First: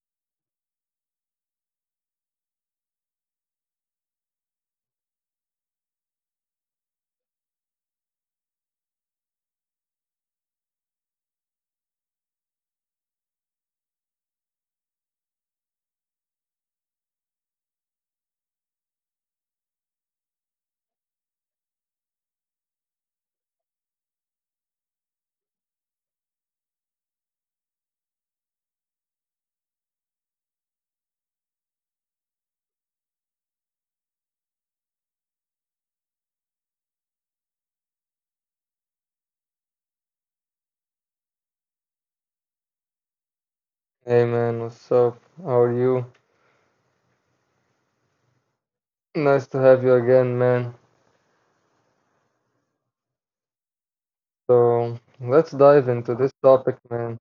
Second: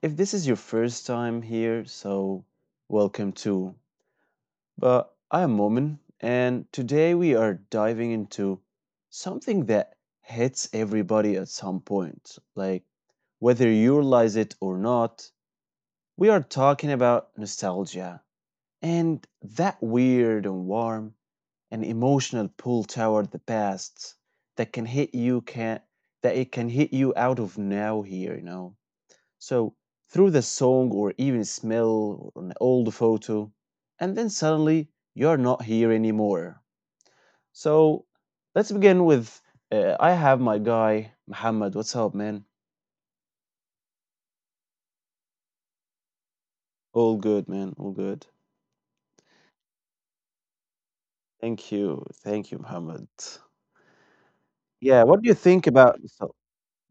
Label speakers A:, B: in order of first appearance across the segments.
A: if this is your first time here, so welcome too. But I'm Momin, and today we are diving into something that hits everybody at some point. Like, whether you realize it or not, we are talking about nostalgia and that weird and warm an emotional pull toward the past that can hit you can that it can hit you out of now here, you know so through the song or even smell or an old photo, and then suddenly you're not here anymore. So let's begin with I have my guy muhammad. What's up, man?
B: Hey man, what's up? How are you?
A: All good, man, all good.
B: Nice to have you again, man.
A: Thank you, muhammad.
B: So
A: Yeah, what
B: let's
A: do you
B: dive
A: think
B: into
A: about
B: this
A: so?
B: topic, man.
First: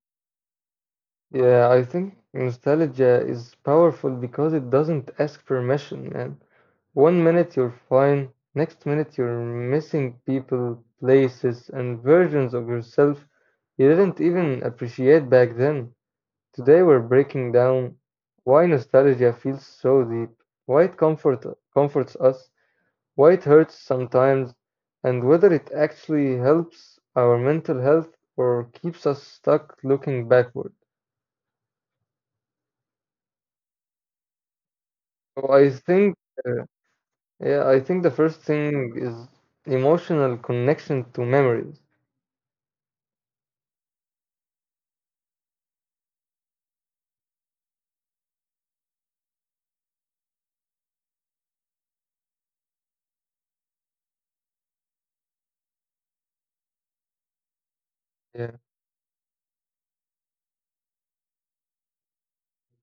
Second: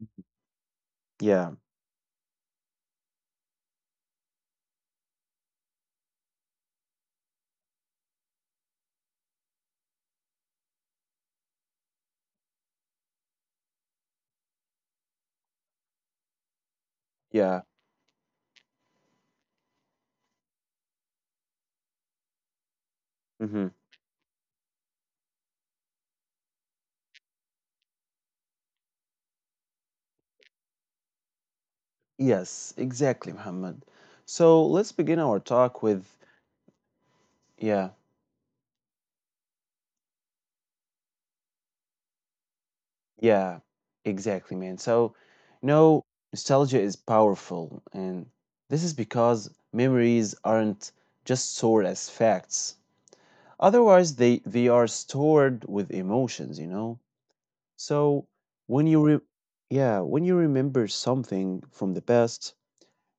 A: Yeah,
B: Yeah, I think nostalgia is powerful because it doesn't ask permission, man. One minute you're fine, next minute you're missing people, places, and versions of yourself you didn't even appreciate back then. Today we're breaking
A: yeah.
B: down why nostalgia feels so deep, why it comforts us, why it
A: Mhm.
B: hurts sometimes, and whether it actually helps our mental health or keeps us stuck looking backward.
A: Yes, exactly, Muhammad. So let's begin our
B: So
A: talk
B: I
A: with,
B: think, uh, yeah,
A: yeah,
B: I think the first thing is emotional connection to memories.
A: yeah, exactly, man. So, you know, nostalgia is powerful, and this is because memories aren't just stored as facts. Otherwise, they are stored with emotions, you know. So when
B: Yeah,
A: you re Yeah, when you remember something from the past,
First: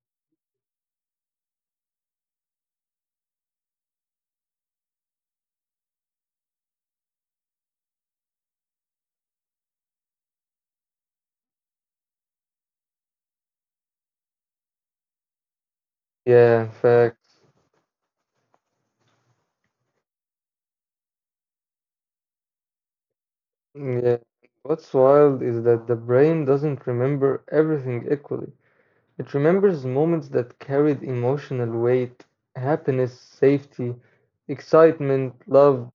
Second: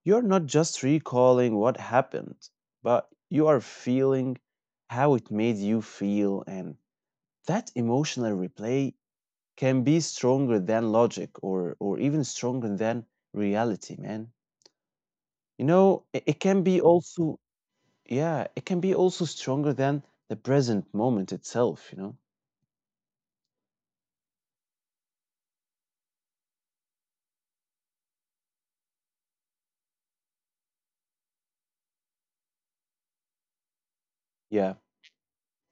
A: you're not just recalling what happened, but you are feeling how it made you feel. And that emotional replay can be stronger than logic or even stronger than reality, man. You know, it can
B: yeah,
A: be also,
B: facts.
A: yeah, it can be also stronger than the present moment itself, you know?
B: Yeah. What's wild is that the brain doesn't remember everything equally. It remembers moments that carried emotional weight, happiness, safety,
A: Yeah.
B: excitement, love,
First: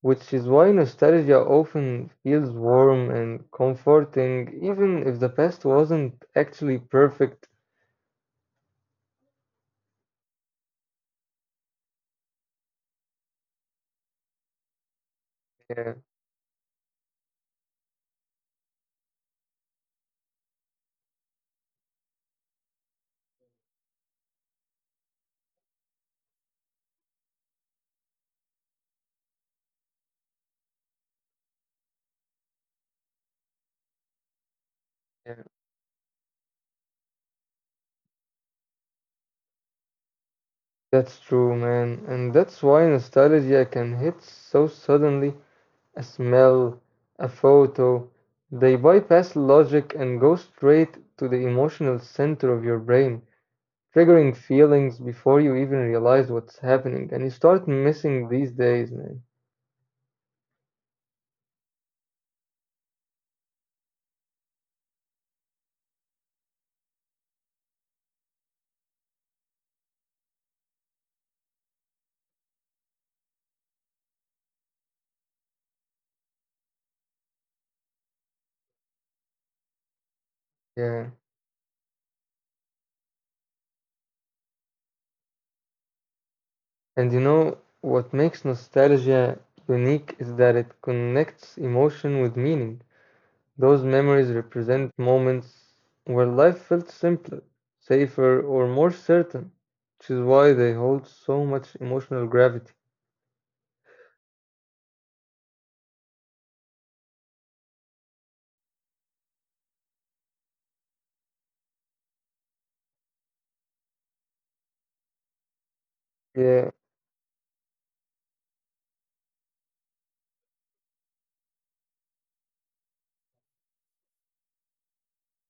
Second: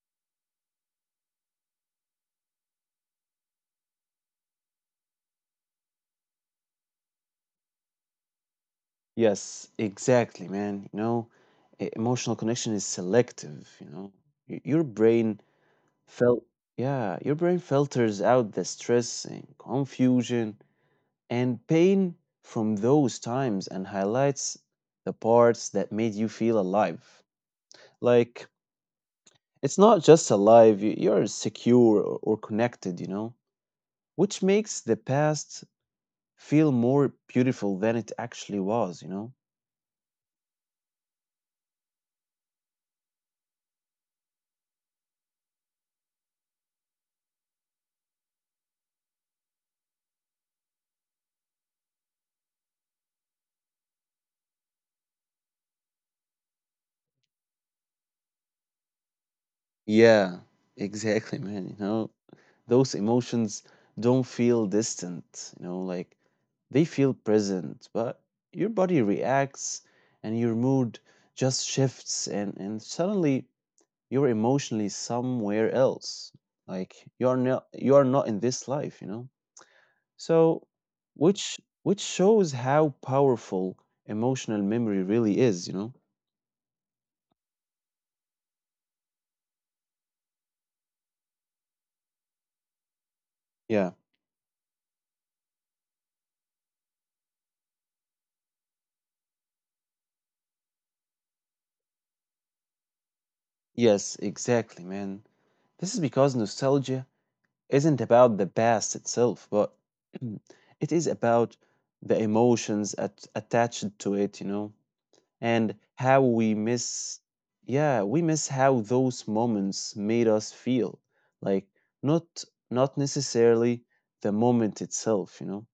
B: which is why nostalgia often feels warm and comforting, even if the past wasn't actually perfect.
A: Yes, exactly, man. You know, emotional connection is selective, you know. Y- Your brain
B: Yeah,
A: Fil- yeah, your brain filters out the stress and confusion and pain from those times and highlights the parts that made you feel alive. Like, it's not just alive, you're secure or connected, you know, which makes the
B: yeah,
A: past feel more beautiful than it actually was, you know?
B: that's true, man. And that's why nostalgia can hit so suddenly. A smell, a photo, they bypass logic and go straight to the emotional center of your brain, triggering feelings before you even realize what's happening. And you start missing these days, man.
A: Yeah, exactly, man. You know, those emotions don't feel distant, you know, like they feel present, but your body reacts and your mood just shifts and suddenly you're emotionally somewhere else. Like you are not in this life, you know? So
B: Yeah.
A: which which shows how powerful emotional memory really is, you know?
B: And you know what makes nostalgia unique is that it connects emotion with meaning.
A: Yeah.
B: Those memories represent moments where life felt simpler, safer, or more certain, which is why they hold so much emotional gravity.
A: Yes, exactly, man. This is because nostalgia isn't about the past itself, but it is about the emotions attached to it, you know, and
B: Yeah,
A: yeah, we miss how those moments made us feel, like not not necessarily the moment itself, you know.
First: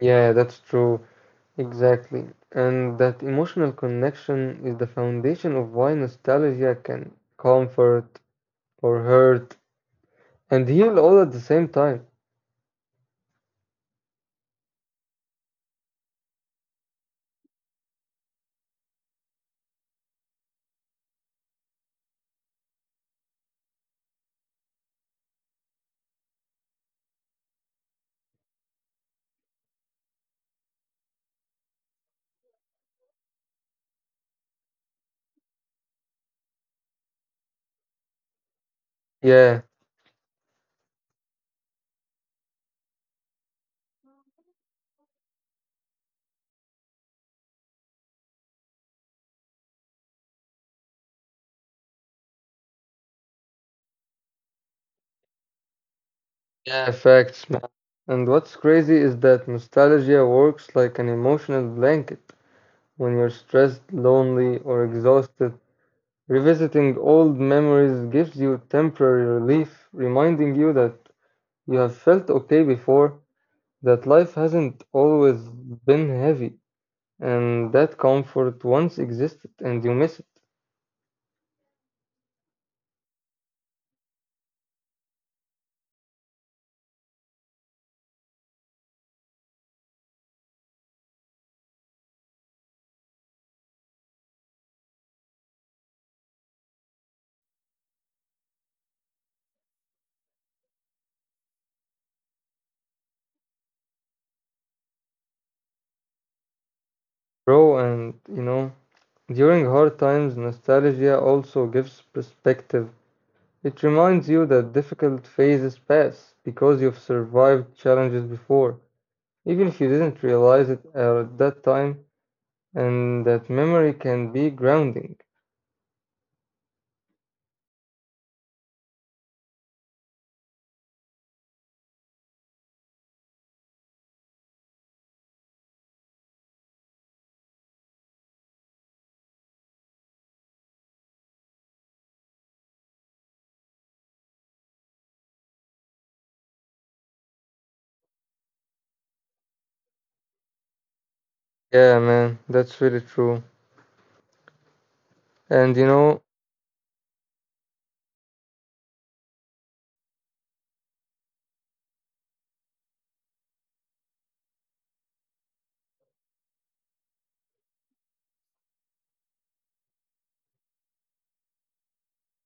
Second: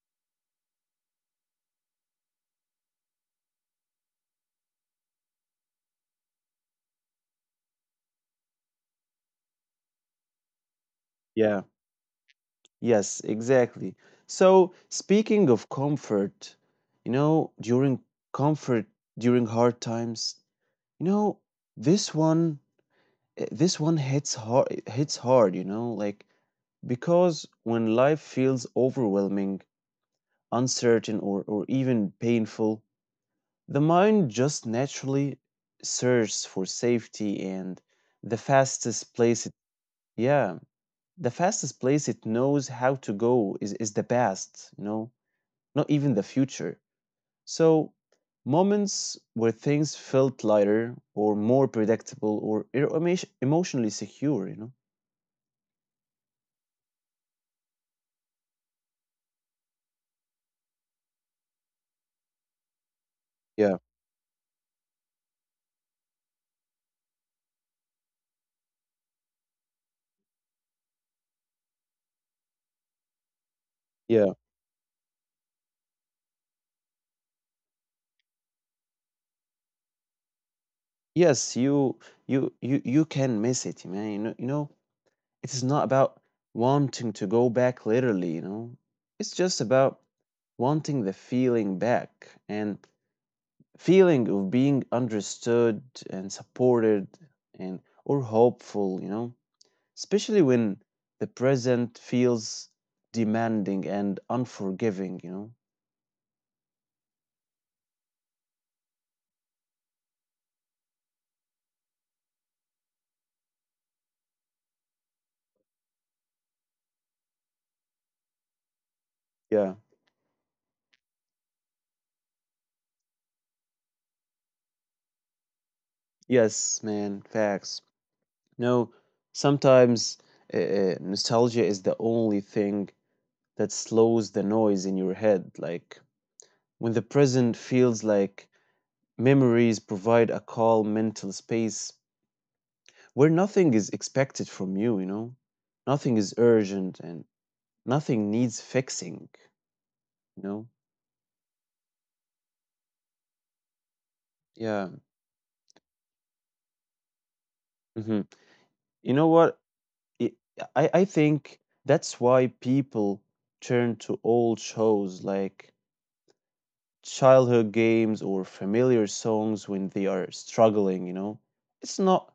B: yeah, that's true. Exactly. And that emotional connection is the foundation of why nostalgia can comfort or hurt and heal all at the same
A: Yeah,
B: time.
A: yes, exactly. So speaking of comfort, you know, comfort during hard times, you know, this one this one hits hard, you know, like because when life feels overwhelming, uncertain, or even painful, the mind just naturally searches for safety and the fastest
B: Yeah.
A: place it, yeah, the fastest place it knows how to go is the past, you know, not even the future. So, moments where things felt lighter or more predictable or emotionally secure, you know.
B: Yeah, facts, man. And what's crazy is that nostalgia works like an emotional blanket. When you're stressed,
A: Yeah,
B: lonely, or exhausted, revisiting old memories gives you temporary relief, reminding you that you have felt okay before, that life
A: yeah.
B: hasn't always been heavy, and that comfort once existed and you miss it.
A: Yes, you you can miss it, man. You know, it is not about wanting to go back literally, you know. It's just about wanting the feeling back and feeling of being understood and supported and or hopeful, you know. Especially when the present feels demanding and unforgiving, you know.
B: Bro, and you know, during hard times, nostalgia also gives perspective. It reminds you that difficult phases pass because you've survived challenges before, even if you
A: Yeah.
B: didn't realize it at that time, and that memory can be grounding.
A: Yes, man. Facts. No, sometimes nostalgia is the only thing that slows the noise in your head. Like when the present feels like, memories provide a calm mental space where nothing is expected from you, you know? Nothing is urgent and nothing needs fixing, you know?
B: Yeah, man, that's really true.
A: Yeah.
B: And you know,
A: Hmm. You know what? It, I think that's why people turn to old shows like childhood games or familiar songs when they are struggling, you know. It's not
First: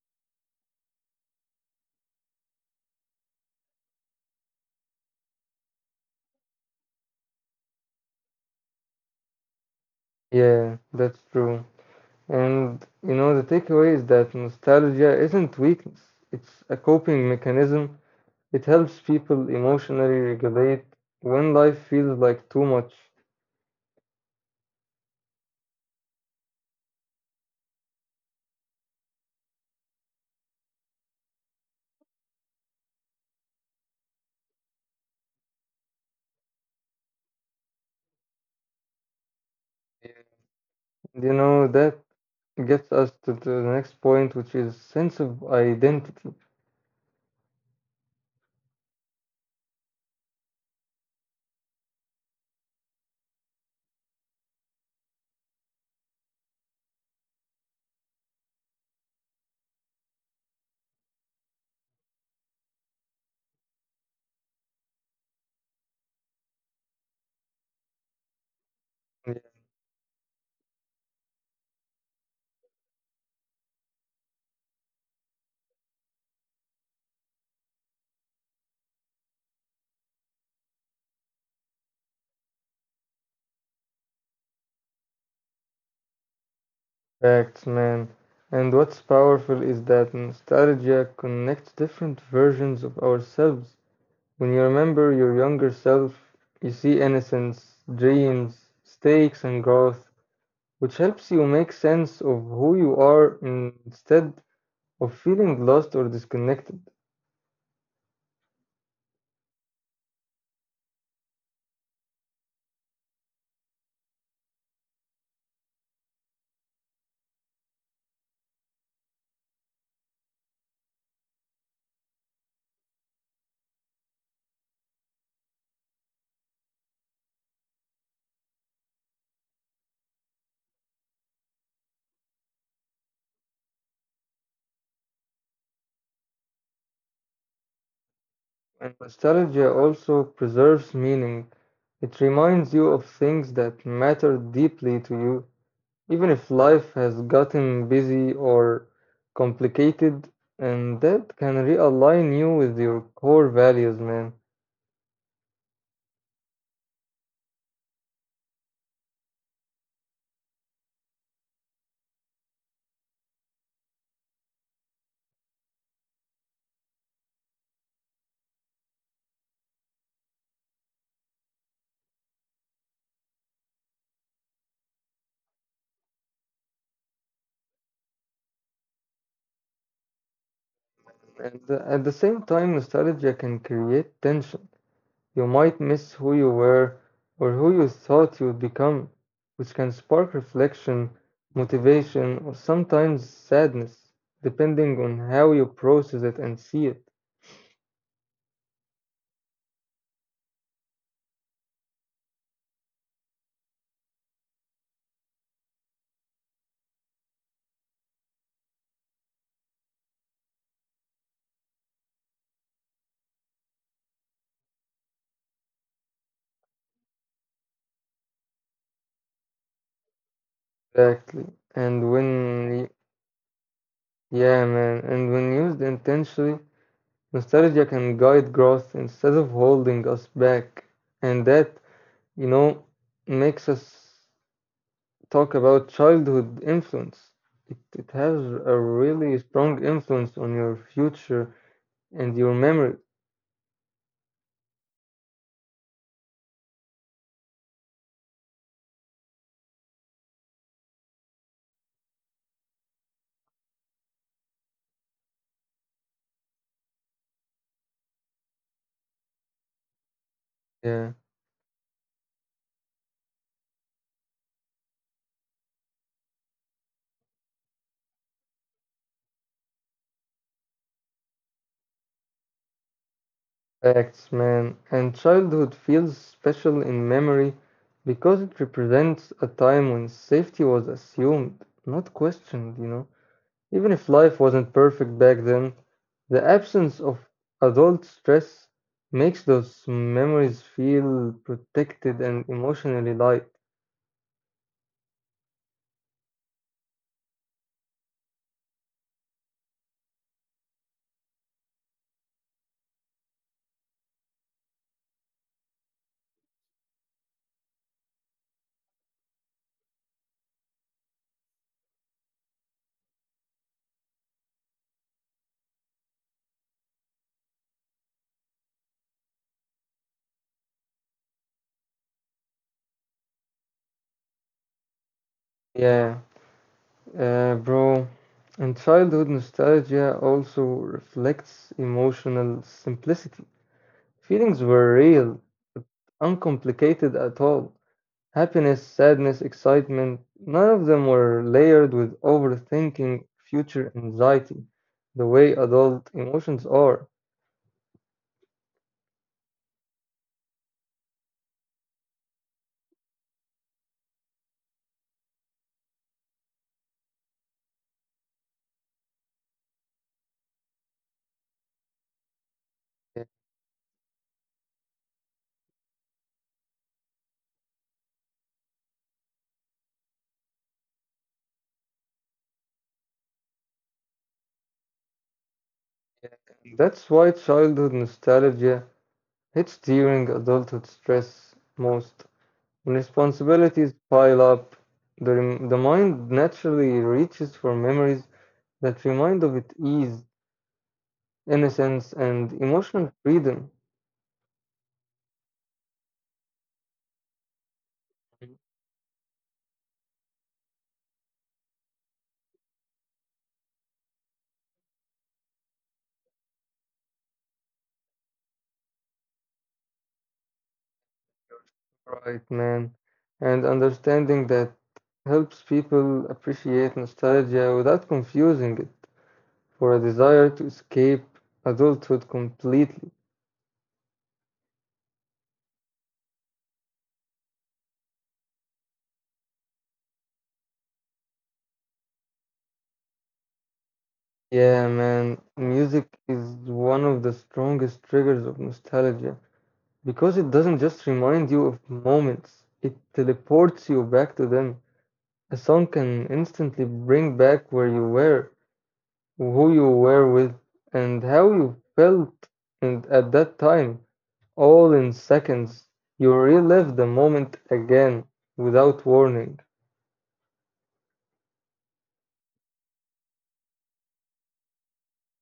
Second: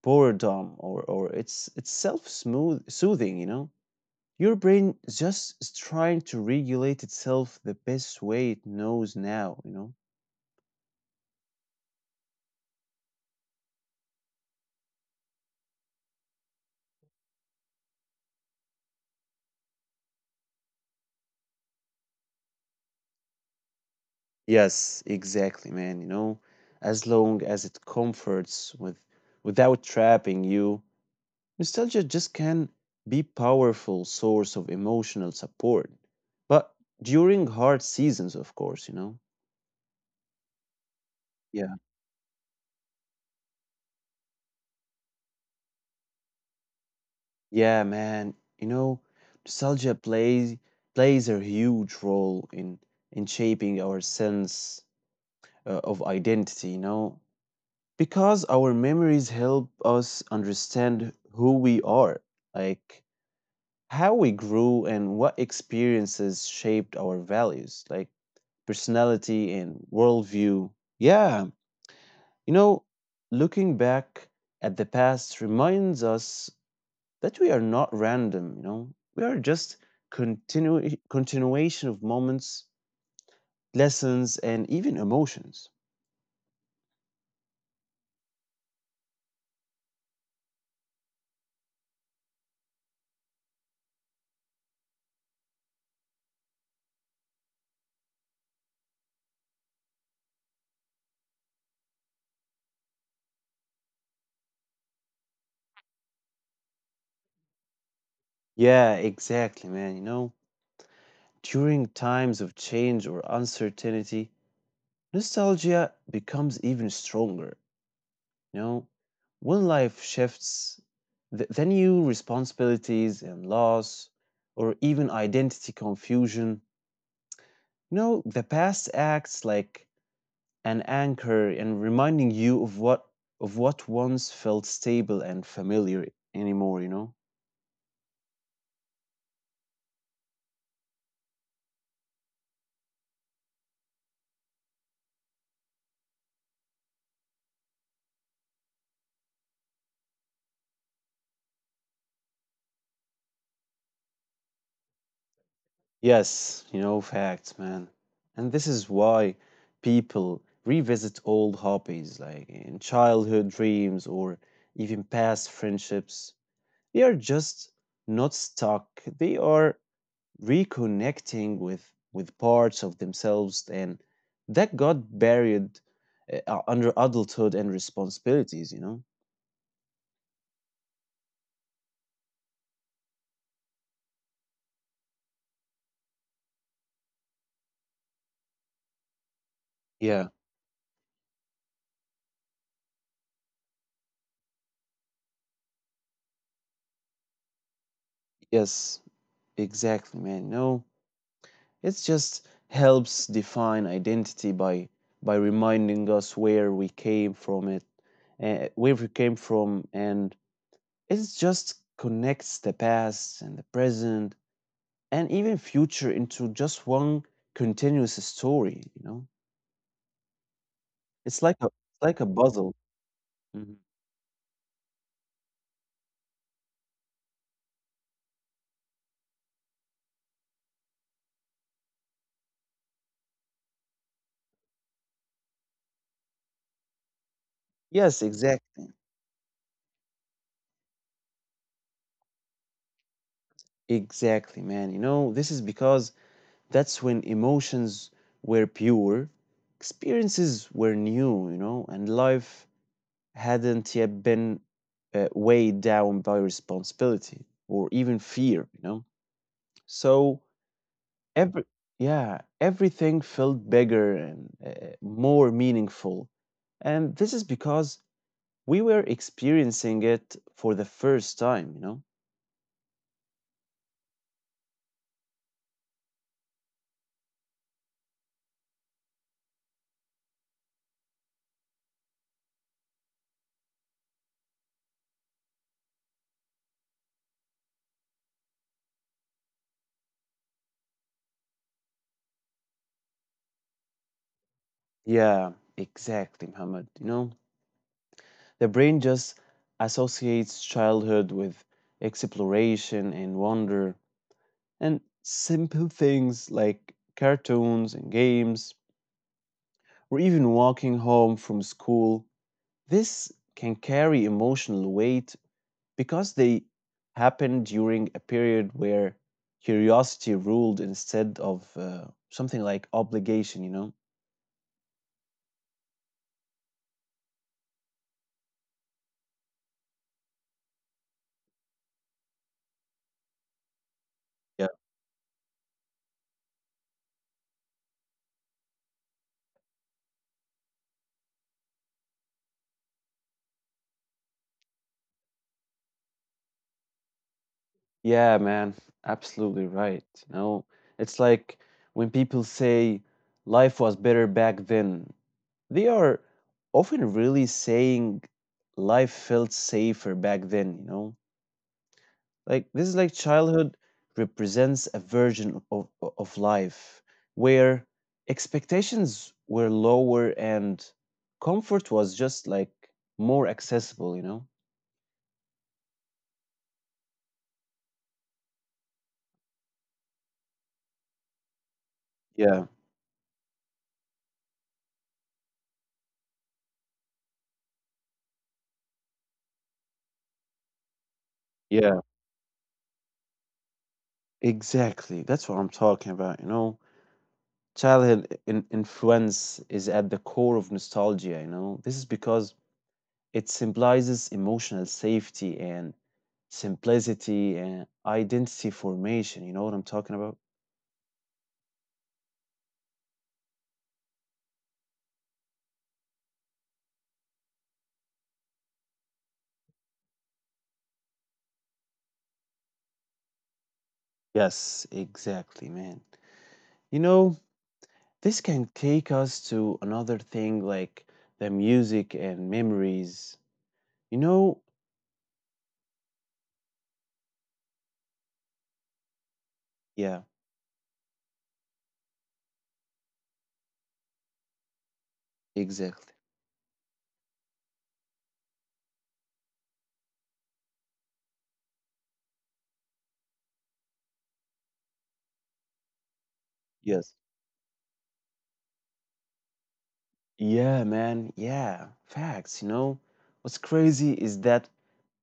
A: boredom, or it's self smooth soothing, you know. Your brain just is trying to regulate itself the best way it knows now, you know.
B: yeah, that's true. And you know, the takeaway is that nostalgia isn't weakness, it's a coping mechanism. It helps people emotionally regulate when life feels like too much.
A: Yes, exactly, man, you know. As long as it comforts with without trapping you, nostalgia just can be powerful source of emotional support, but during hard seasons, of course, you know.
B: You know,
A: Yeah.
B: that gets us to the next point, which is sense of identity.
A: Yeah, man, you know, nostalgia plays a huge role in shaping our sense of identity, you know, because our memories help us understand who we are, like how we grew and what experiences shaped our values. Like personality and worldview. Yeah, you know, looking back at the past reminds us that we are not random, you know, we are just continuation of moments, lessons, and even emotions.
B: Facts, man. And what's powerful is that nostalgia connects different versions of ourselves. When you remember your younger self, you see innocence, dreams, stakes, and growth, which helps you make sense of who you are instead of feeling lost or disconnected.
A: Yeah, exactly, man. You know, during times of change or uncertainty, nostalgia becomes even stronger. You know, when life shifts, the new responsibilities and loss, or even identity confusion, you know, the past acts like an anchor and reminding you of what once felt stable and familiar anymore, you know?
B: And nostalgia also preserves meaning. It reminds you of things that matter deeply to you, even if life has gotten busy or complicated, and that can realign you with your core values, man.
A: Yes, you know, facts, man. And this is why people revisit old hobbies like in childhood dreams or even past friendships. They are just not stuck, they are reconnecting with parts of themselves and that got buried under adulthood and responsibilities, you know.
B: And at the same time, nostalgia can create tension. You might miss who you were or who you thought you would become, which can spark
A: Yeah,
B: reflection, motivation, or sometimes sadness, depending on how you process it and see it.
A: yes, exactly, man. No, it just helps define identity by reminding us where we came from. It where we came from and it just connects the past and the present and even future into just one continuous story, you know?
B: Exactly.
A: It's
B: And
A: like a
B: when, y-
A: puzzle. Mhm.
B: yeah, man, and when used intentionally, nostalgia can guide growth instead of holding us back. And that, you know, makes us talk about childhood influence. It has
A: Yes,
B: a
A: exactly.
B: really strong influence on your future and your memory.
A: Exactly, man. You know, this is because that's when emotions were pure, experiences were new, you know, and life hadn't yet been weighed down by responsibility or even fear, you know? So
B: Yeah,
A: Every Yeah, everything felt bigger and more meaningful. And this is because we were experiencing it for the first time, you know?
B: facts, man. And childhood feels special in memory because it represents a time when safety was assumed, not questioned, you know. Even if life wasn't perfect back then, the absence of adult stress makes those memories feel protected and emotionally light.
A: Yeah, exactly, Muhammad. You know, the brain just associates childhood with exploration and wonder and simple things like cartoons and games or even walking home from school. This can carry emotional weight because they happened during a period where curiosity ruled instead of something like obligation, you know?
B: Yeah, bro. And childhood nostalgia also reflects emotional simplicity. Feelings
A: Yeah.
B: were real, uncomplicated at all. Happiness, sadness, excitement, none of them were layered with overthinking, future anxiety, the way adult emotions are.
A: Yeah, man, absolutely right. You know, it's like when people say life was better back then, they are often really saying life felt safer back then, you know? Like this is like childhood represents a version of life where expectations were lower and comfort was just like more accessible, you know?
B: That's why childhood nostalgia hits during adulthood stress most.
A: Yeah.
B: When responsibilities pile up, the mind naturally reaches for memories that remind of its ease, innocence,
A: Yeah.
B: and emotional freedom.
A: Exactly. That's what I'm talking about, you know? Childhood influence is at the core of nostalgia, you know? This is because it symbolizes emotional safety and simplicity and identity formation. You know what I'm talking about?
B: Right, man. And understanding that helps people appreciate nostalgia without confusing it for a desire to escape adulthood completely.
A: Yes, exactly, man. You know, this can take us to another thing like the music and memories. You know,
B: Yeah, man, music is one of the strongest triggers of nostalgia because
A: yeah,
B: it doesn't just remind you of moments, it teleports you back to them. A song can
A: exactly.
B: instantly bring back where you were, who you were with, and how you felt and at that time. All in seconds. You relive the
A: Yes.
B: moment again without warning.
A: Yeah, man. Yeah, facts. You know, what's crazy is that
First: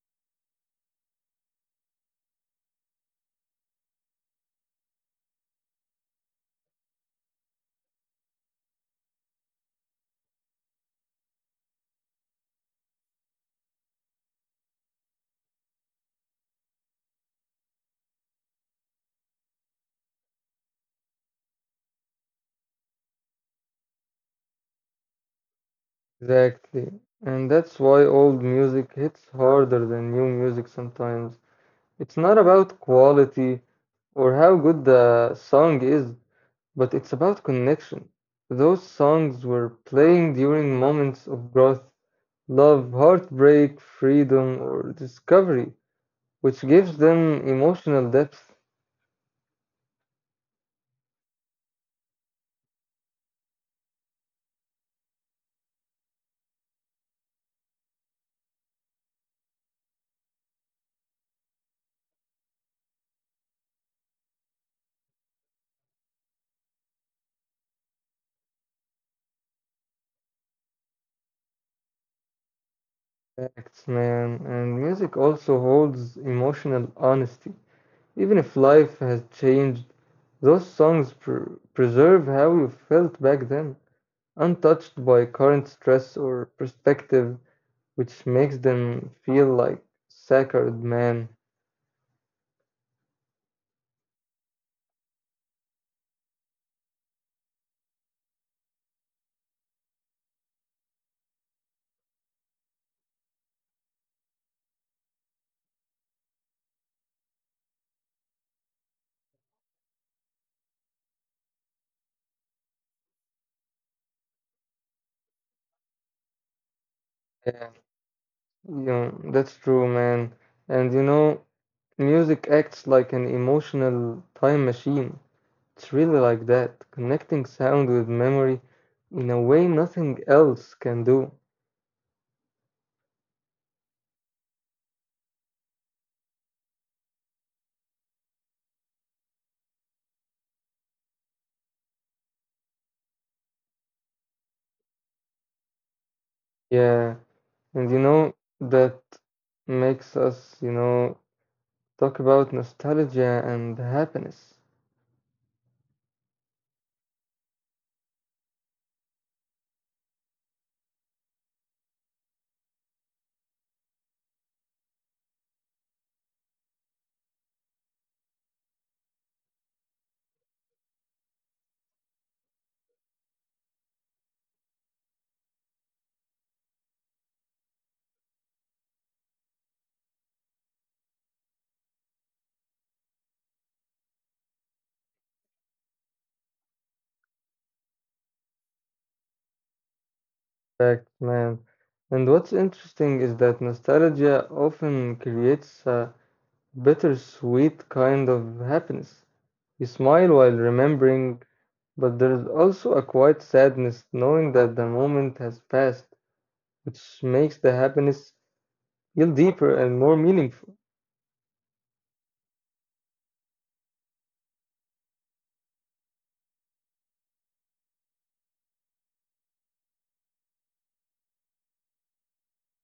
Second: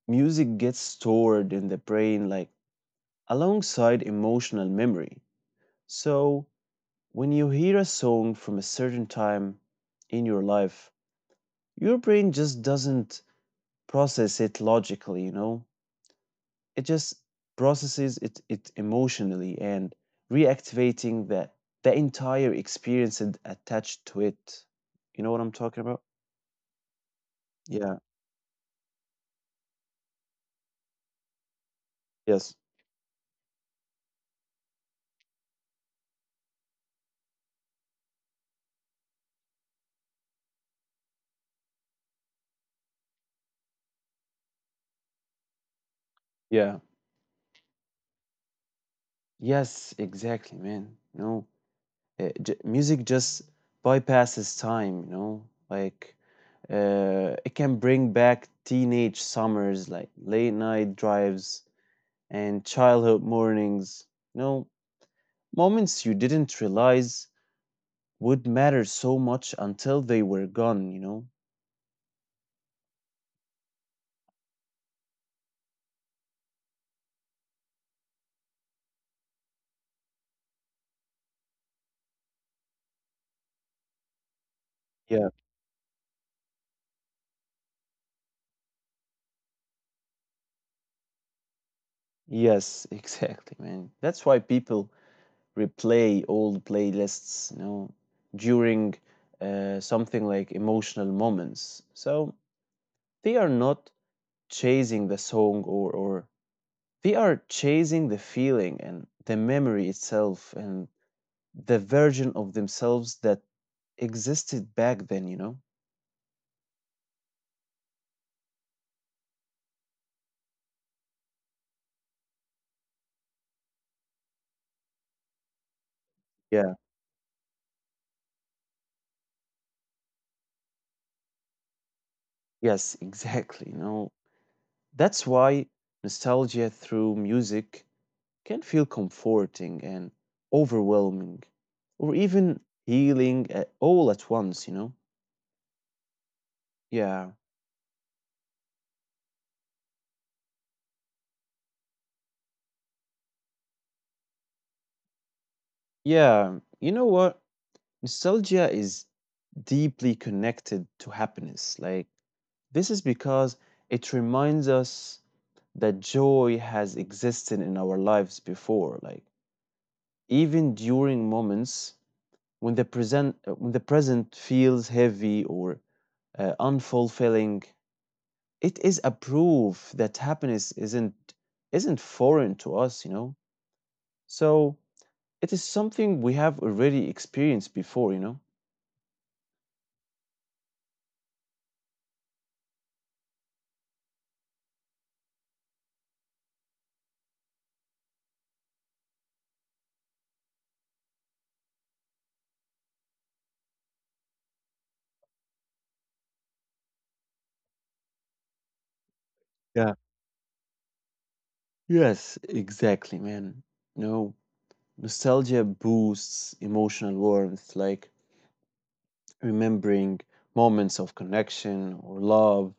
A: music gets stored in the brain like alongside emotional memory. So when you hear a song from a certain time in your life, your brain just doesn't process it logically, you know? It just processes it emotionally and reactivating the entire experience and attached to it. You know what I'm talking about?
B: Exactly. And that's why
A: Yeah.
B: old music hits harder than new music sometimes. It's not
A: Yes.
B: about quality or how good the song is, but it's about connection. Those songs were playing during moments of growth, love, heartbreak, freedom, or discovery, which
A: Yeah.
B: gives them emotional depth.
A: Yes. Exactly, man. You know, music just bypasses time. You know, like it can bring back teenage summers, like late night drives and childhood mornings. You know, moments you didn't realize would matter so much until they were gone, you know?
B: Facts, man. And music also holds emotional honesty. Even if life has changed, those songs preserve how you felt back then, untouched by
A: Yeah.
B: current stress or perspective, which makes them feel like sacred, man.
A: Yes, exactly, man. That's why people replay old playlists, you know, during something like emotional moments. So they are not chasing the song, or they are chasing the feeling and the memory itself and the version of themselves that existed back then, you know?
B: Yeah, you know, that's true, man. And you know, music acts like an emotional time machine. It's really like
A: Yeah.
B: that, connecting sound with memory in a way nothing else can do.
A: Yes, exactly. No, that's why nostalgia through music can feel comforting and overwhelming, or even healing at all at once, you know?
B: Yeah,
A: Yeah,
B: and you know, that makes us, you know, talk about nostalgia and happiness.
A: yeah. You know what? Nostalgia is deeply connected to happiness. Like, this is because it reminds us that joy has existed in our lives before, like, even during moments when the present feels heavy or unfulfilling, it is a proof that happiness isn't foreign to us, you know, so it is something we have already experienced before, you know.
B: Fact, man. And what's interesting is that nostalgia often creates a bittersweet kind of happiness. You smile while remembering, but there's also a quiet sadness knowing that the moment has passed, which makes the happiness feel deeper
A: Yeah.
B: and more meaningful.
A: Yes, exactly, man. You know, nostalgia boosts emotional warmth like remembering moments of connection or love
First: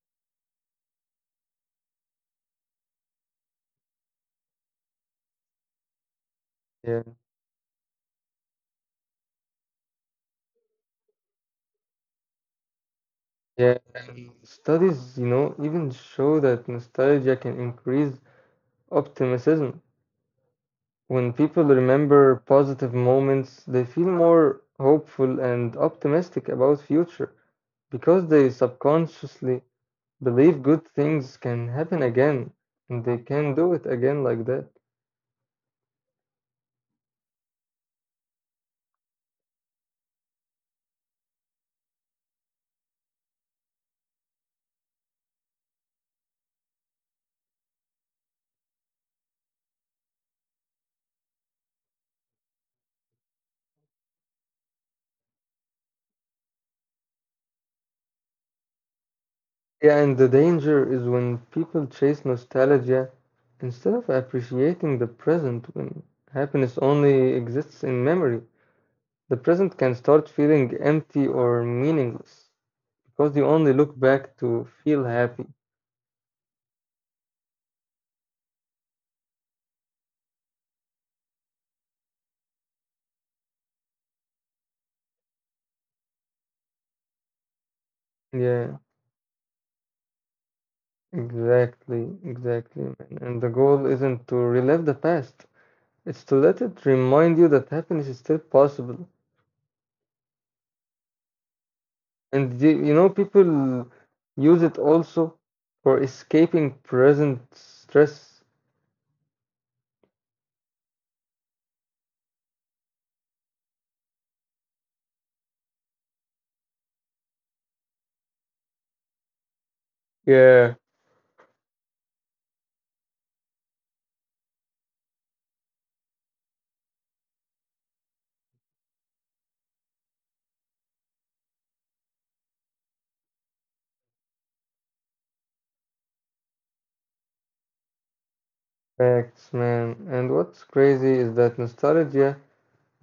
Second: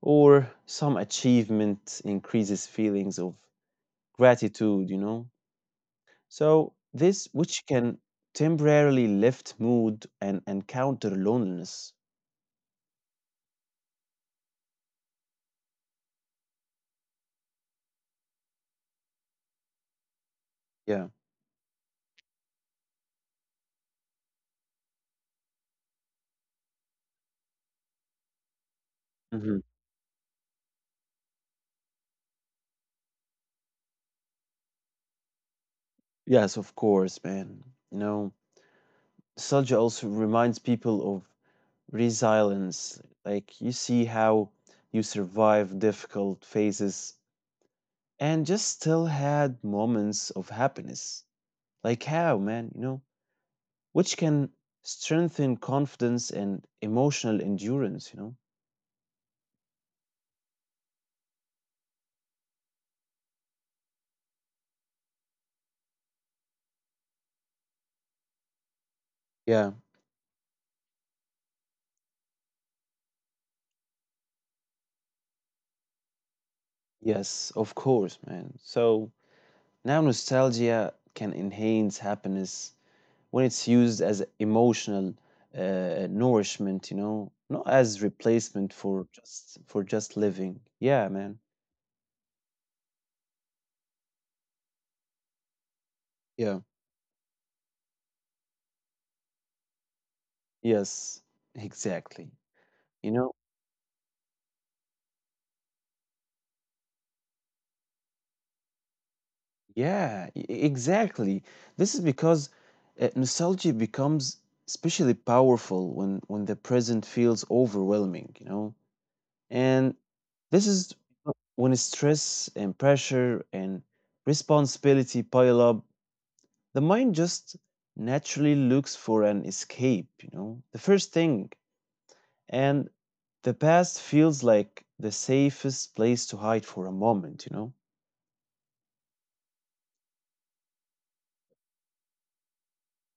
A: or some achievement increases feelings of gratitude, you know. So
B: Yeah,
A: this which can temporarily lift mood and counter loneliness.
B: yeah. And studies, you know, even show that nostalgia can increase optimism.
A: Yeah.
B: When people remember positive moments, they feel more hopeful and optimistic about future because they
A: Hmm.
B: subconsciously believe good things can happen again and they can do it again like that.
A: Yes, of course, man. You know, nostalgia also reminds people of resilience. Like you see how you survived difficult phases and just still had moments of happiness. Like how, man, you know, which can strengthen confidence and emotional endurance, you know?
B: Yeah, and the danger is when people chase nostalgia instead of appreciating the present, when happiness only exists in memory. The
A: Yeah.
B: present can start feeling empty or meaningless because you only look back to feel happy.
A: Yes, of course, man. So now, nostalgia can enhance happiness when it's used as emotional nourishment, you know, not as replacement
B: Yeah,
A: for just living. Yeah, man.
B: exactly, exactly, man. And the goal isn't to relive the past, it's to
A: Yeah.
B: let it remind you that happiness is still possible.
A: Yes. Exactly.
B: And you
A: You
B: know,
A: know.
B: people use it also for escaping present stress.
A: Yeah. Exactly. This is because nostalgia becomes especially powerful when the present feels overwhelming. You know. And this
B: Yeah,
A: is when stress and pressure and responsibility pile up, the mind just naturally looks for an escape, you know, the first thing. And the past feels like the safest place to hide for a moment, you know?
B: facts, man. And what's crazy is that nostalgia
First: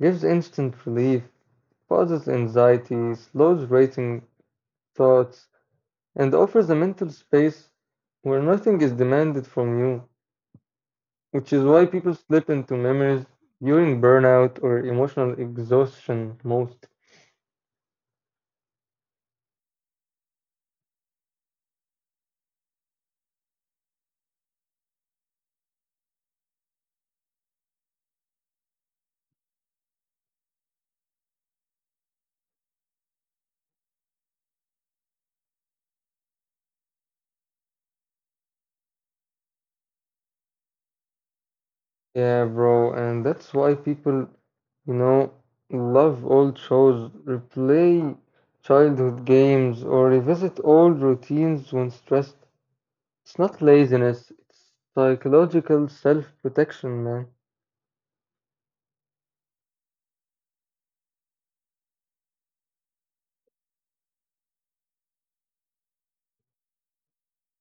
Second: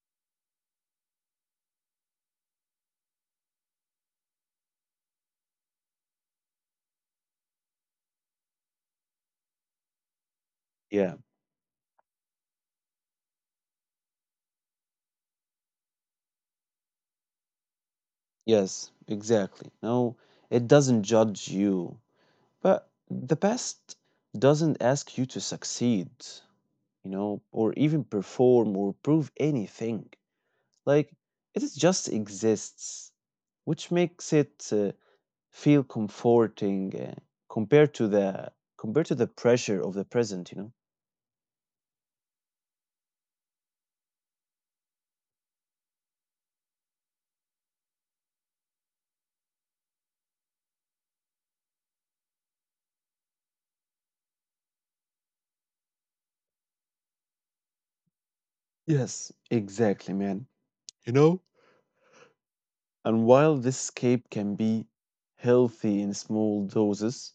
B: gives instant relief, pauses anxiety, slows racing thoughts, and offers a mental space where nothing is demanded from you,
A: Yeah,
B: which is why people slip into memories during burnout or emotional exhaustion most.
A: yes, exactly. No, it doesn't judge you, but the past doesn't ask you to succeed, you know, or even perform or prove anything. Like, it is just exists, which makes it feel comforting compared to the compared to the pressure of the present, you know.
B: Yeah, bro, and that's why people, you know, love old shows, replay childhood games, or revisit old routines when stressed. It's not laziness, it's psychological self-protection, man.
A: Yes, exactly, man. You know? And while this escape can be healthy in small doses,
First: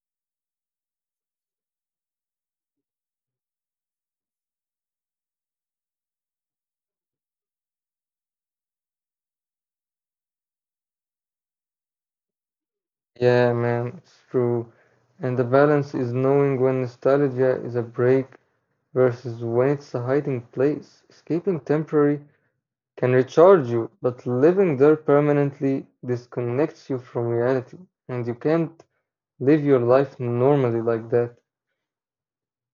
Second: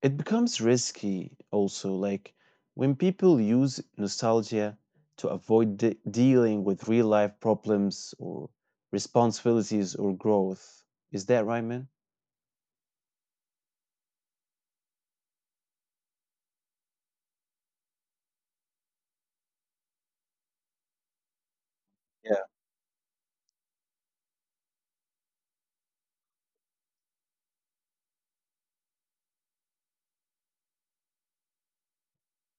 A: it becomes risky also, like when people use nostalgia to avoid dealing with real life problems or responsibilities or growth. Is that right, man?
B: Yeah, man, it's true. And the balance is knowing when nostalgia is a break versus when it's a hiding place, escaping temporary
A: Yeah.
B: can recharge you, but living there permanently disconnects you from reality, and you can't live your life normally like that.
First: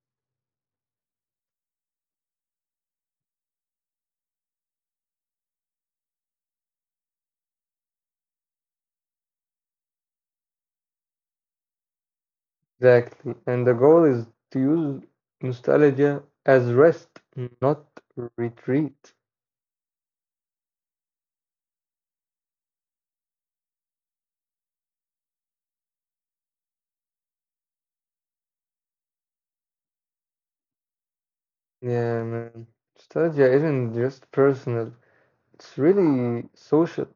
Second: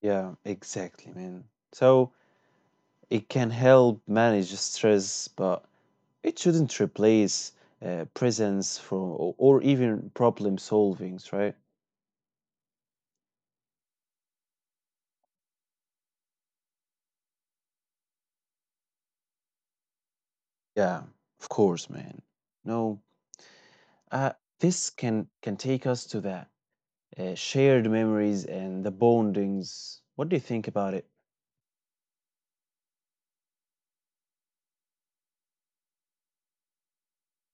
A: Yeah, exactly, man. So it can help manage stress, but it shouldn't replace presence from or even problem solvings, right?
B: Exactly. And the goal is to use nostalgia as rest, not retreat.
A: Yeah, of course, man. No, uh, this can take us to that shared memories and the bondings. What do you think about it?
B: Yeah, man. Nostalgia isn't just personal, it's really social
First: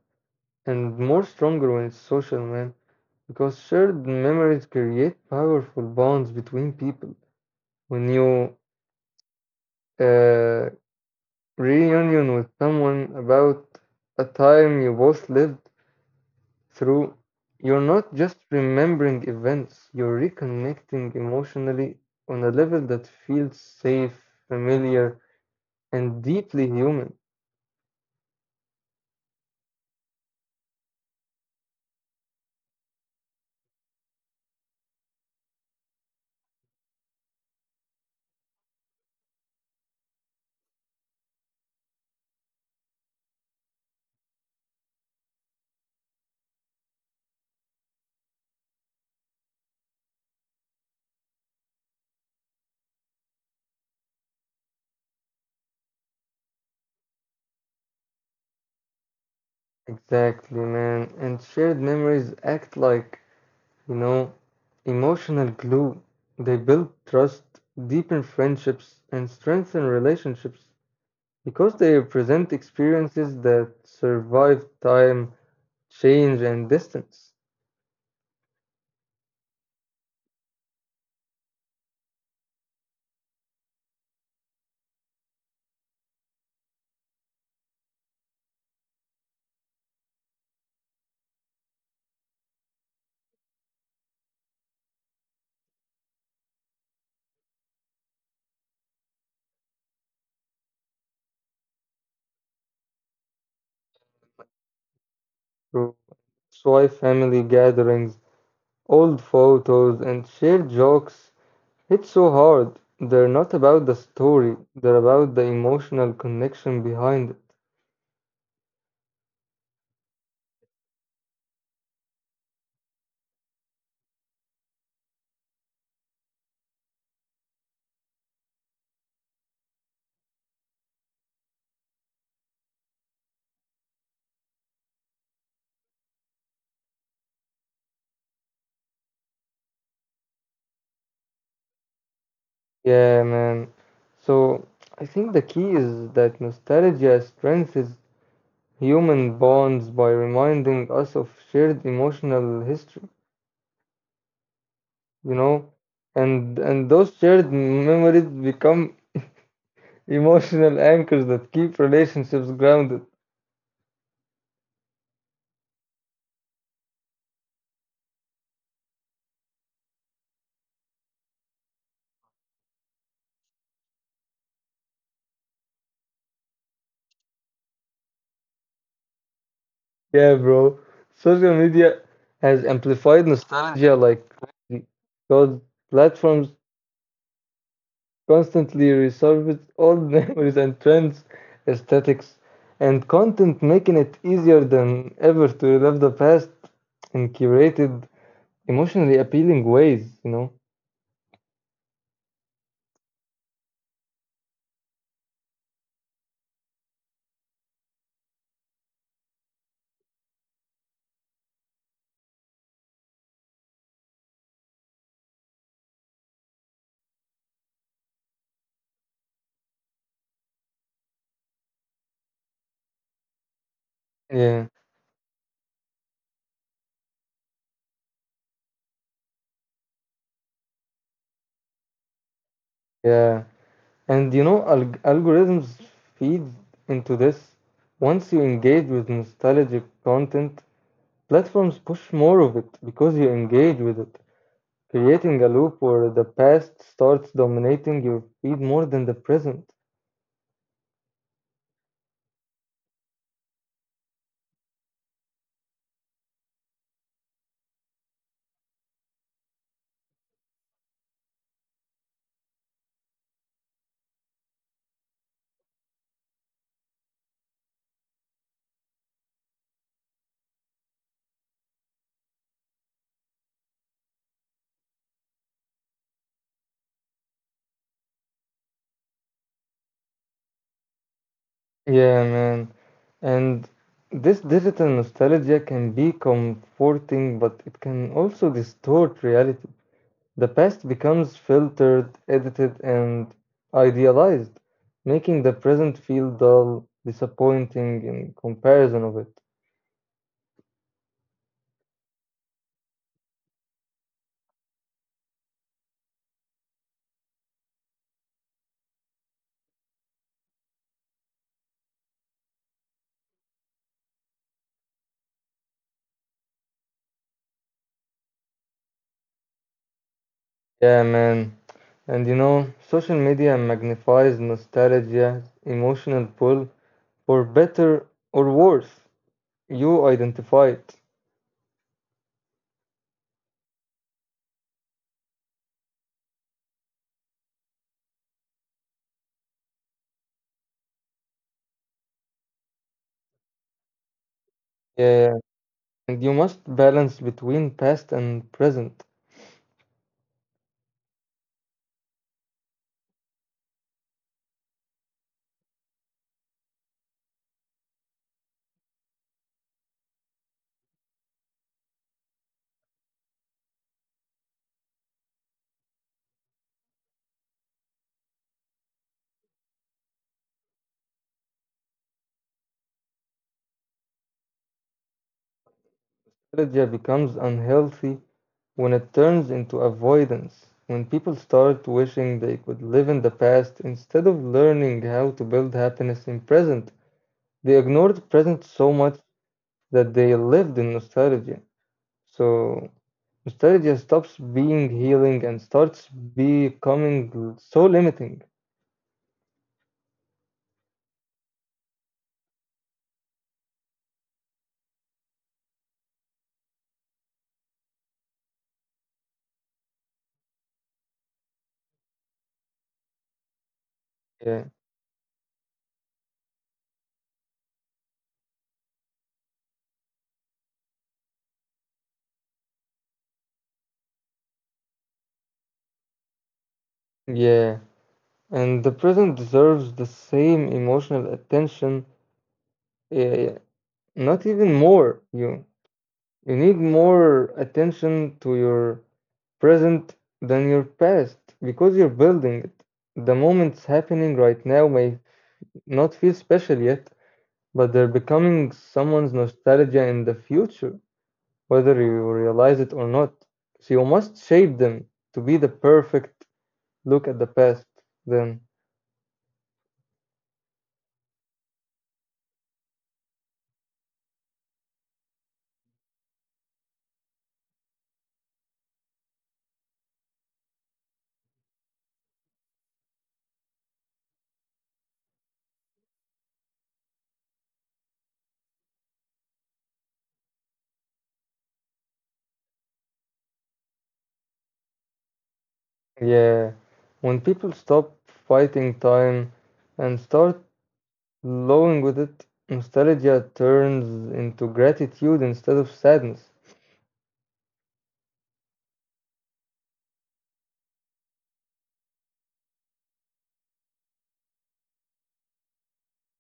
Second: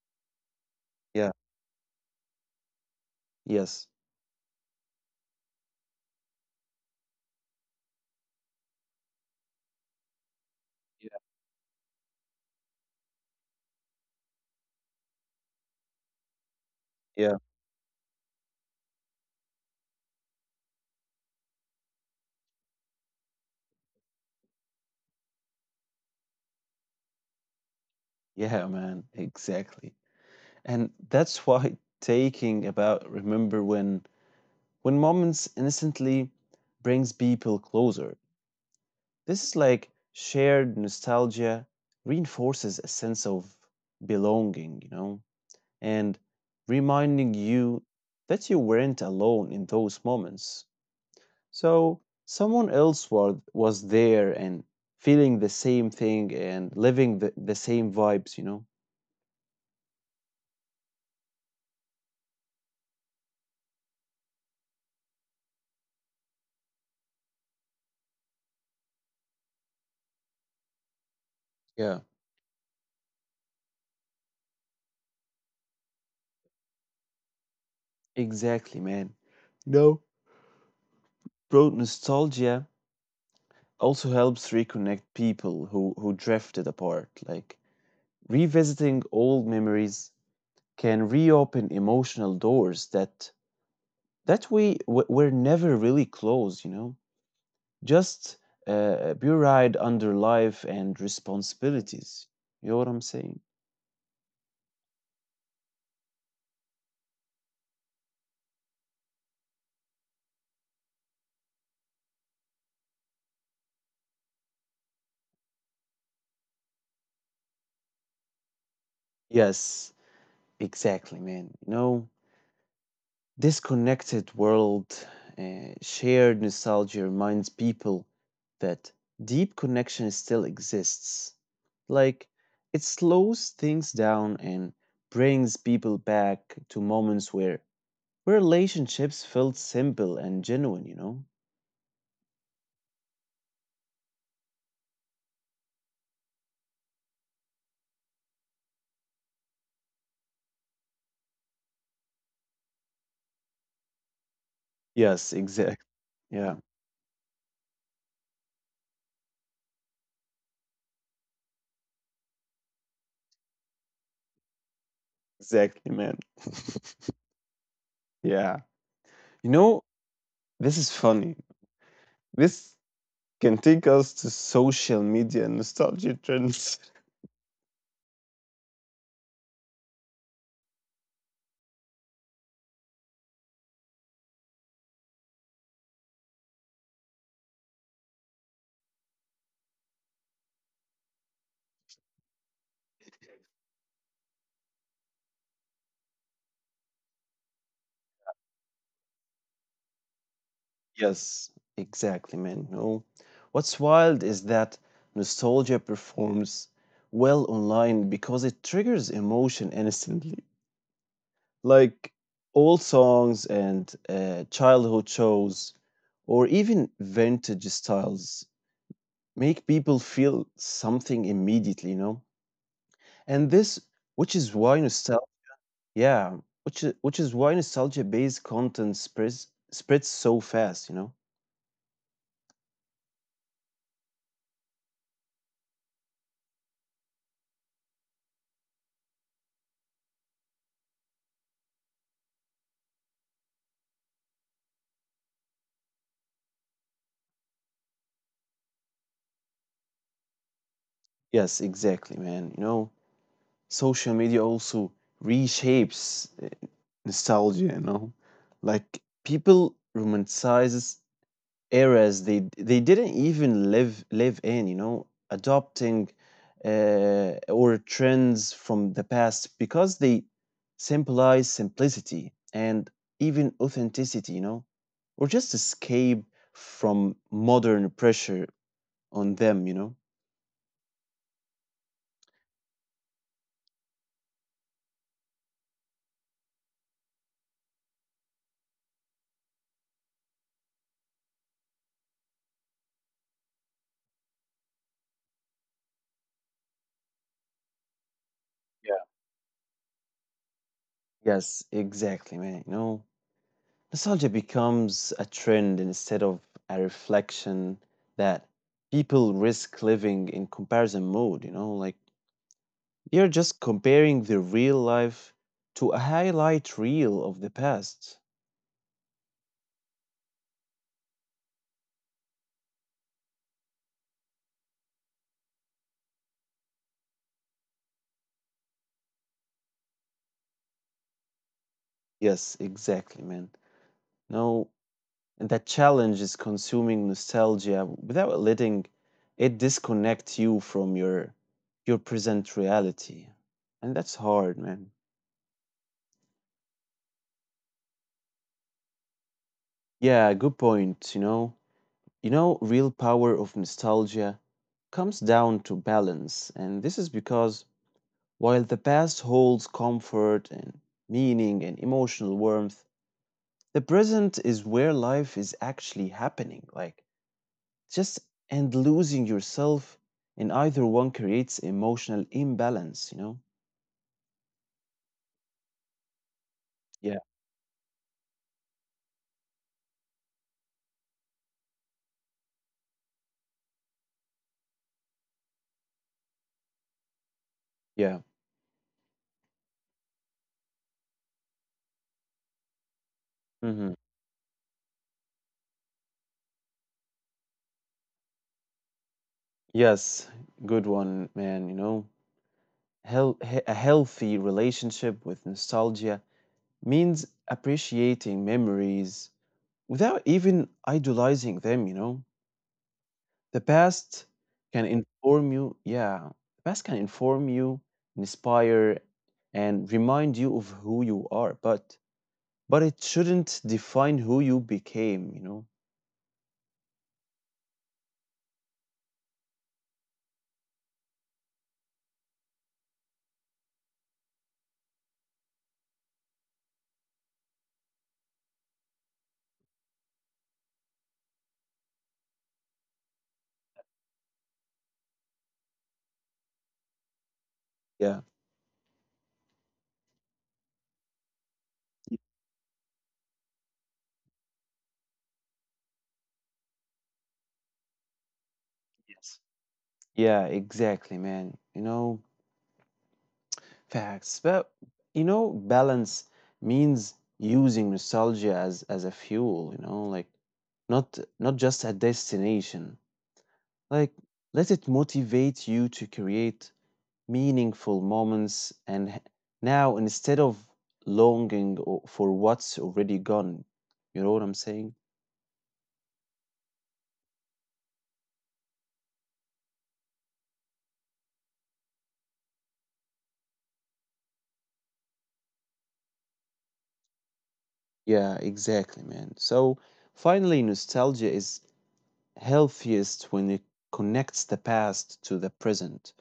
B: and more
A: Yeah.
B: stronger when it's social, man. Because
A: Yes.
B: shared memories create powerful bonds between people. When you uh,
A: Yeah,
B: reunion with someone about a time you both lived through,
A: yeah.
B: you're not just remembering events, you're reconnecting emotionally on a level that feels safe, familiar, and deeply human.
A: Yeah, man, exactly. And that's why taking about remember when moments innocently brings people closer. This is like shared nostalgia reinforces a sense of belonging, you know, and reminding you that you weren't alone in those moments. So someone else was there and feeling the same thing and living the same vibes, you know?
B: Exactly, man. And shared memories act like, you know, emotional glue. They build trust, deepen friendships, and strengthen relationships because
A: Yeah.
B: they represent experiences that survive time change and distance
A: Exactly, man. No. Bro, nostalgia also helps reconnect people who drifted apart. Like revisiting old memories can reopen emotional doors that were never really closed, you know? Just buried under life and responsibilities. You know what I'm saying?
B: through soy family gatherings, old photos, and shared jokes hit so hard. They're not about the story, they're about the emotional connection behind it.
A: Yes, exactly, man. You know, this connected world, shared nostalgia reminds people that deep connection still exists. Like, it slows things down and brings people back to moments where relationships felt simple and genuine, you know?
B: Yeah, man. So I think the key is that nostalgia strengthens human bonds by reminding us of shared emotional history, you
A: Yes,
B: know?
A: exactly. Yeah,
B: And those shared memories become emotional anchors that keep relationships grounded.
A: exactly, man. Yeah. You know, this is funny. This can take us to social media and nostalgia trends.
B: Yeah, bro. Social media has amplified nostalgia like crazy because platforms constantly resurface old memories and trends, aesthetics, and content, making it easier than ever to relive the past in curated, emotionally appealing ways, you know?
A: Yes, exactly, man. No. What's wild is that nostalgia performs well online because it triggers emotion instantly. Like old songs and childhood shows, or even vintage styles, make people feel something immediately, you know? And this, which
B: Yeah,
A: is why nostalgia, yeah, which is why nostalgia-based content spreads so fast, you know?
B: yeah. And you know, algorithms feed into this. Once you engage with nostalgic content, platforms push more of it because you engage with it, creating a loop where the past starts dominating your feed more than the present.
A: Yes, exactly, man. You know, social media also reshapes nostalgia, you know? Like people romanticizes eras they didn't even live in, you know, adopting or trends from the past because they symbolize simplicity and even authenticity, you know, or just escape from modern pressure on them, you know?
B: Yeah, man. And this digital nostalgia can be comforting, but it can also distort reality. The past becomes filtered, edited, and idealized, making the present feel dull, disappointing in comparison
A: Yeah.
B: of it.
A: Yes, exactly, man. You know, nostalgia becomes a trend instead of a reflection that people risk living in comparison mode, you know, like you're just comparing the real life to a highlight reel of the past.
B: Yeah, man. And you know, social media magnifies nostalgia, emotional pull, for better or worse. You identify it.
A: Yes, exactly, man. No, and that challenge is consuming nostalgia without letting it disconnect you from your present reality. And that's hard, man.
B: Yeah, yeah. And you must balance between past and present.
A: Yeah, good point, you know. You know, real power of nostalgia comes down to balance, and this is because while the past holds comfort and meaning and emotional warmth, the present is where life is actually happening. Like just and losing yourself in either one creates emotional imbalance, you know.
B: Nostalgia becomes
A: Yeah,
B: unhealthy when it turns into avoidance, when people start wishing they could live in the past instead of learning how to build happiness in present. They
A: yeah.
B: ignored present so much that they lived in nostalgia. So nostalgia
A: Hmm.
B: stops being healing and starts becoming so limiting.
A: Yes, good one, man, you know. A healthy relationship with nostalgia means appreciating memories without even idolizing them, you know. The past
B: Yeah,
A: can inform you. Yeah, the past can inform you, inspire, and remind you of who you are, but it shouldn't define who you became, you know?
B: yeah. And the present deserves the same emotional attention. Yeah, yeah. Not even more. You need more attention to your present than your past because you're building it. The moments happening right now may not feel special yet, but they're
A: Yeah.
B: becoming someone's nostalgia in the future, whether you
A: Y-.
B: realize it or not. So you must shape them to be the perfect look at the past. Then,
A: Yes. Yeah, exactly, man. You know, facts. But you know, balance means using nostalgia as a fuel, you know, like not just a destination. Like let it motivate you to create meaningful moments and now instead of for what's already gone. You know what I'm saying?
B: yeah, when people stop fighting time and start flowing with it, nostalgia turns into gratitude instead of sadness.
A: Yeah, exactly, man. So finally, nostalgia is healthiest when it connects the past to the present.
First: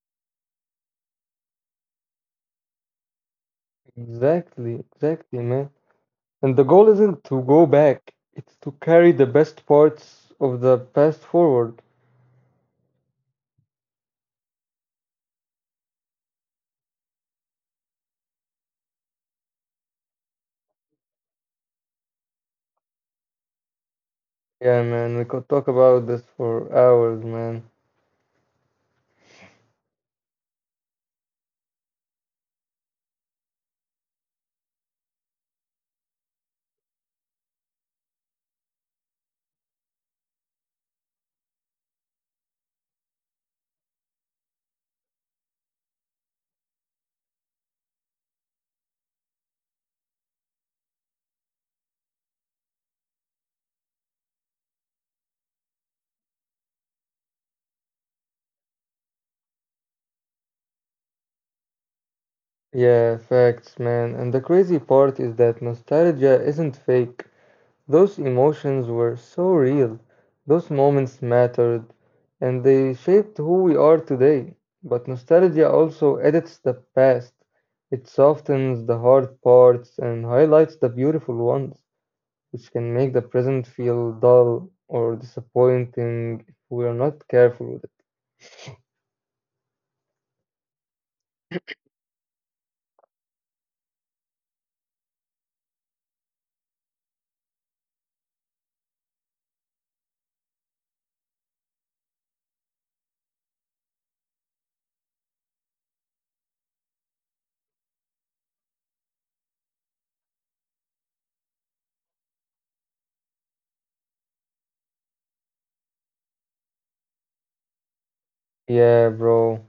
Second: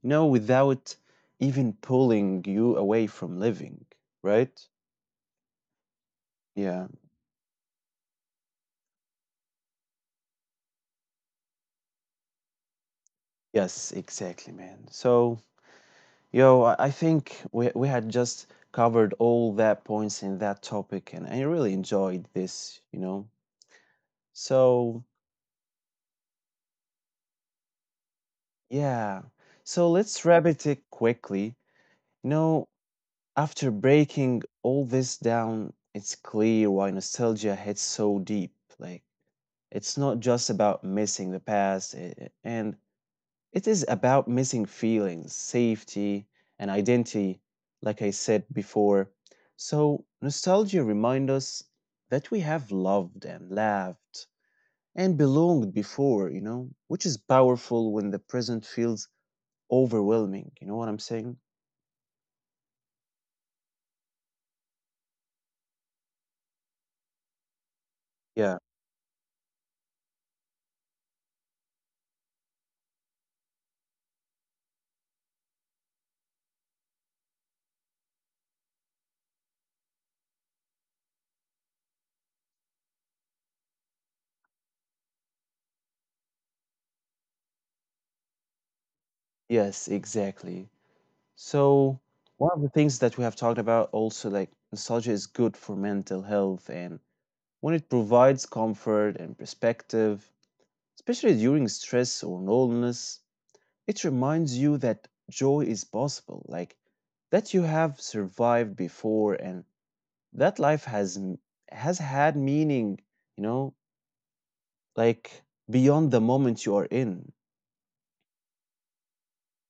A: You know, without even pulling you away from living, right?
B: Exactly, exactly, man. And the
A: Yeah.
B: goal isn't to go back, it's to carry the best parts of the past forward.
A: Yes, exactly, man. So, yo, I think we had just covered all that points in that topic, and I really enjoyed this, you know.
B: Yeah,
A: So,
B: man, we could talk about this for hours, man.
A: yeah. So let's wrap it up quickly. You know, after breaking all this down, it's clear why nostalgia hits so deep. Like, it's not just about missing the past, eh, and it is about missing feelings, safety, and identity, like I said before. So, nostalgia reminds us that we have loved and laughed and belonged before, you know, which is powerful when the present feels overwhelming. You know what I'm saying?
B: Yeah, facts, man. And the crazy part is that nostalgia isn't fake. Those
A: Yeah.
B: emotions were so real. Those moments mattered, and they shaped who we are today. But nostalgia also edits the past. It softens the hard parts and highlights the beautiful ones, which can make the present feel dull or disappointing if we are not careful with it.
A: Yes, exactly. So one of the things that we have talked about also, like nostalgia is good for mental health and when it provides comfort and perspective, especially during stress or loneliness, it reminds you that joy is possible, like that you have survived before and that life has had meaning, you know, like beyond the moment you are in.
B: Yeah, bro.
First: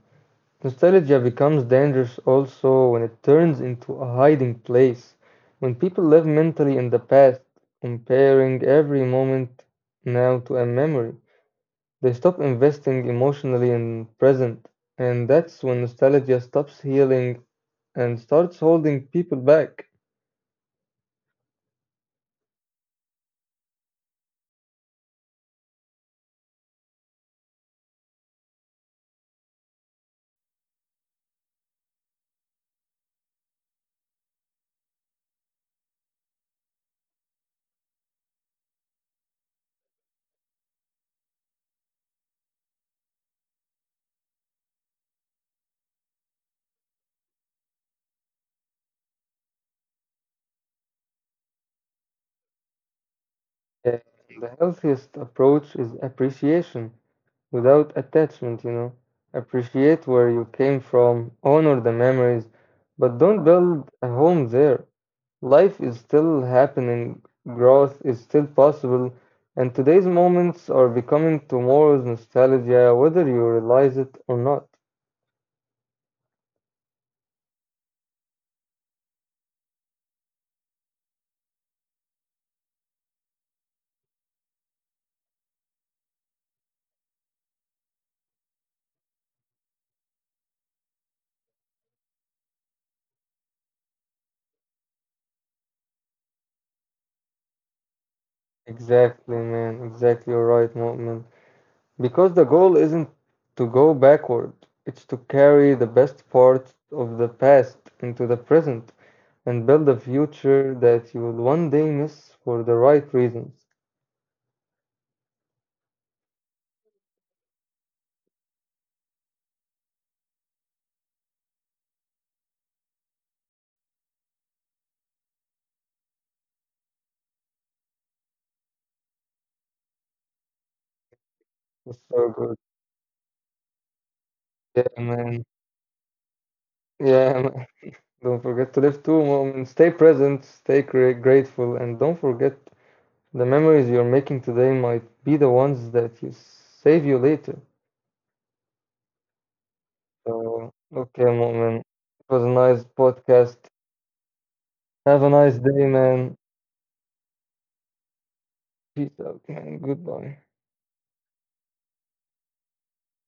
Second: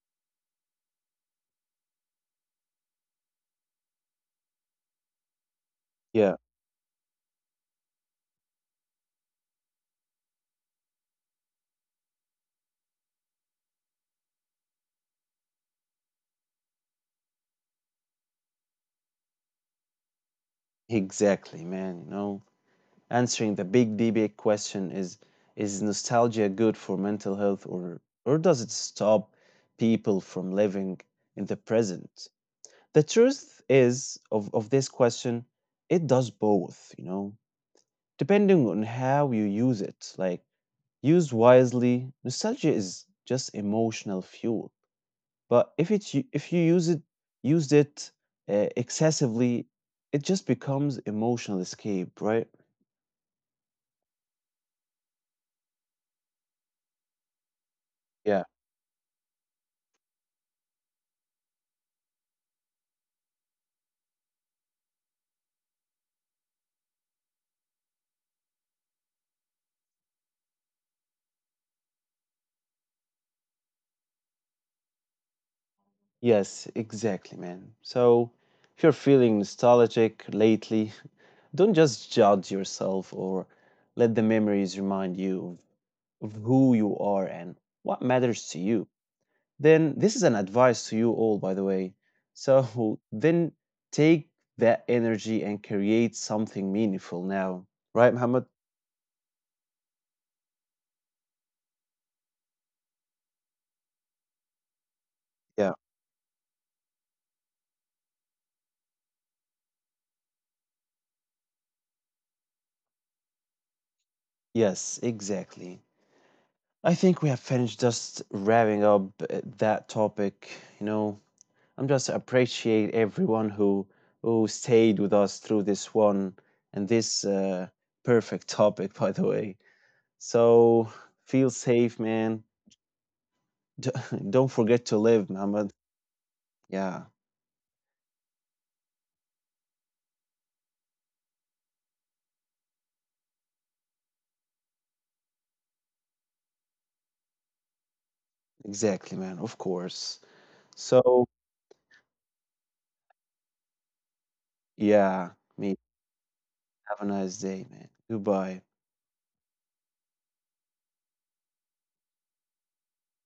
B: Nostalgia becomes dangerous also when it turns into a hiding place, when people live
A: Yeah,
B: mentally in the past, comparing every moment now to a memory. They stop investing emotionally in present, and that's when nostalgia stops healing and starts holding people back.
A: exactly, man, you know. Answering the big debate question, is nostalgia good for mental health, or does it stop people from living in the present? The truth is of this question, it does both, you know, depending on how you use it. Like used wisely, nostalgia is just emotional fuel, but if you use it, used it, excessively, it just becomes emotional escape, right?
B: Uh, the healthiest approach is appreciation without
A: Yeah.
B: attachment, you know. Appreciate where you came from, honor the memories, but don't build a home there. Life is still happening, growth is still possible, and today's moments are becoming tomorrow's nostalgia, whether you realize it or not.
A: Yes, exactly, man. So if you're feeling nostalgic lately, don't just judge yourself, or let the memories remind you of who you are and what matters to you. Then, this is an advice to you all, by the way. So, then take that energy and create something meaningful now. Right, Muhammad?
B: Exactly, man. Exactly, you're right, Mu'min. Because the goal isn't to go backward, it's to
A: Yeah.
B: carry the best parts of the past into the present and build a future that you will one day miss for the right reasons.
A: Yes, exactly. I think we have finished just wrapping up that topic, you know. I'm just appreciate everyone who stayed with us through this one and this perfect topic, by the way. So feel
B: That's
A: safe,
B: so
A: man.
B: good.
A: D- Don't
B: Yeah,
A: forget to live,
B: man.
A: Mohammed. Yeah,
B: Yeah, man. Don't forget to live two moments. Stay present, stay grateful, and don't forget the memories you're making today might be the ones that you save you later.
A: exactly, man. Of course.
B: So,
A: So
B: okay, moment. It was a nice podcast. Have
A: yeah,
B: a nice
A: me.
B: day, man.
A: Have a nice day, man. Goodbye.
B: She's okay. Goodbye.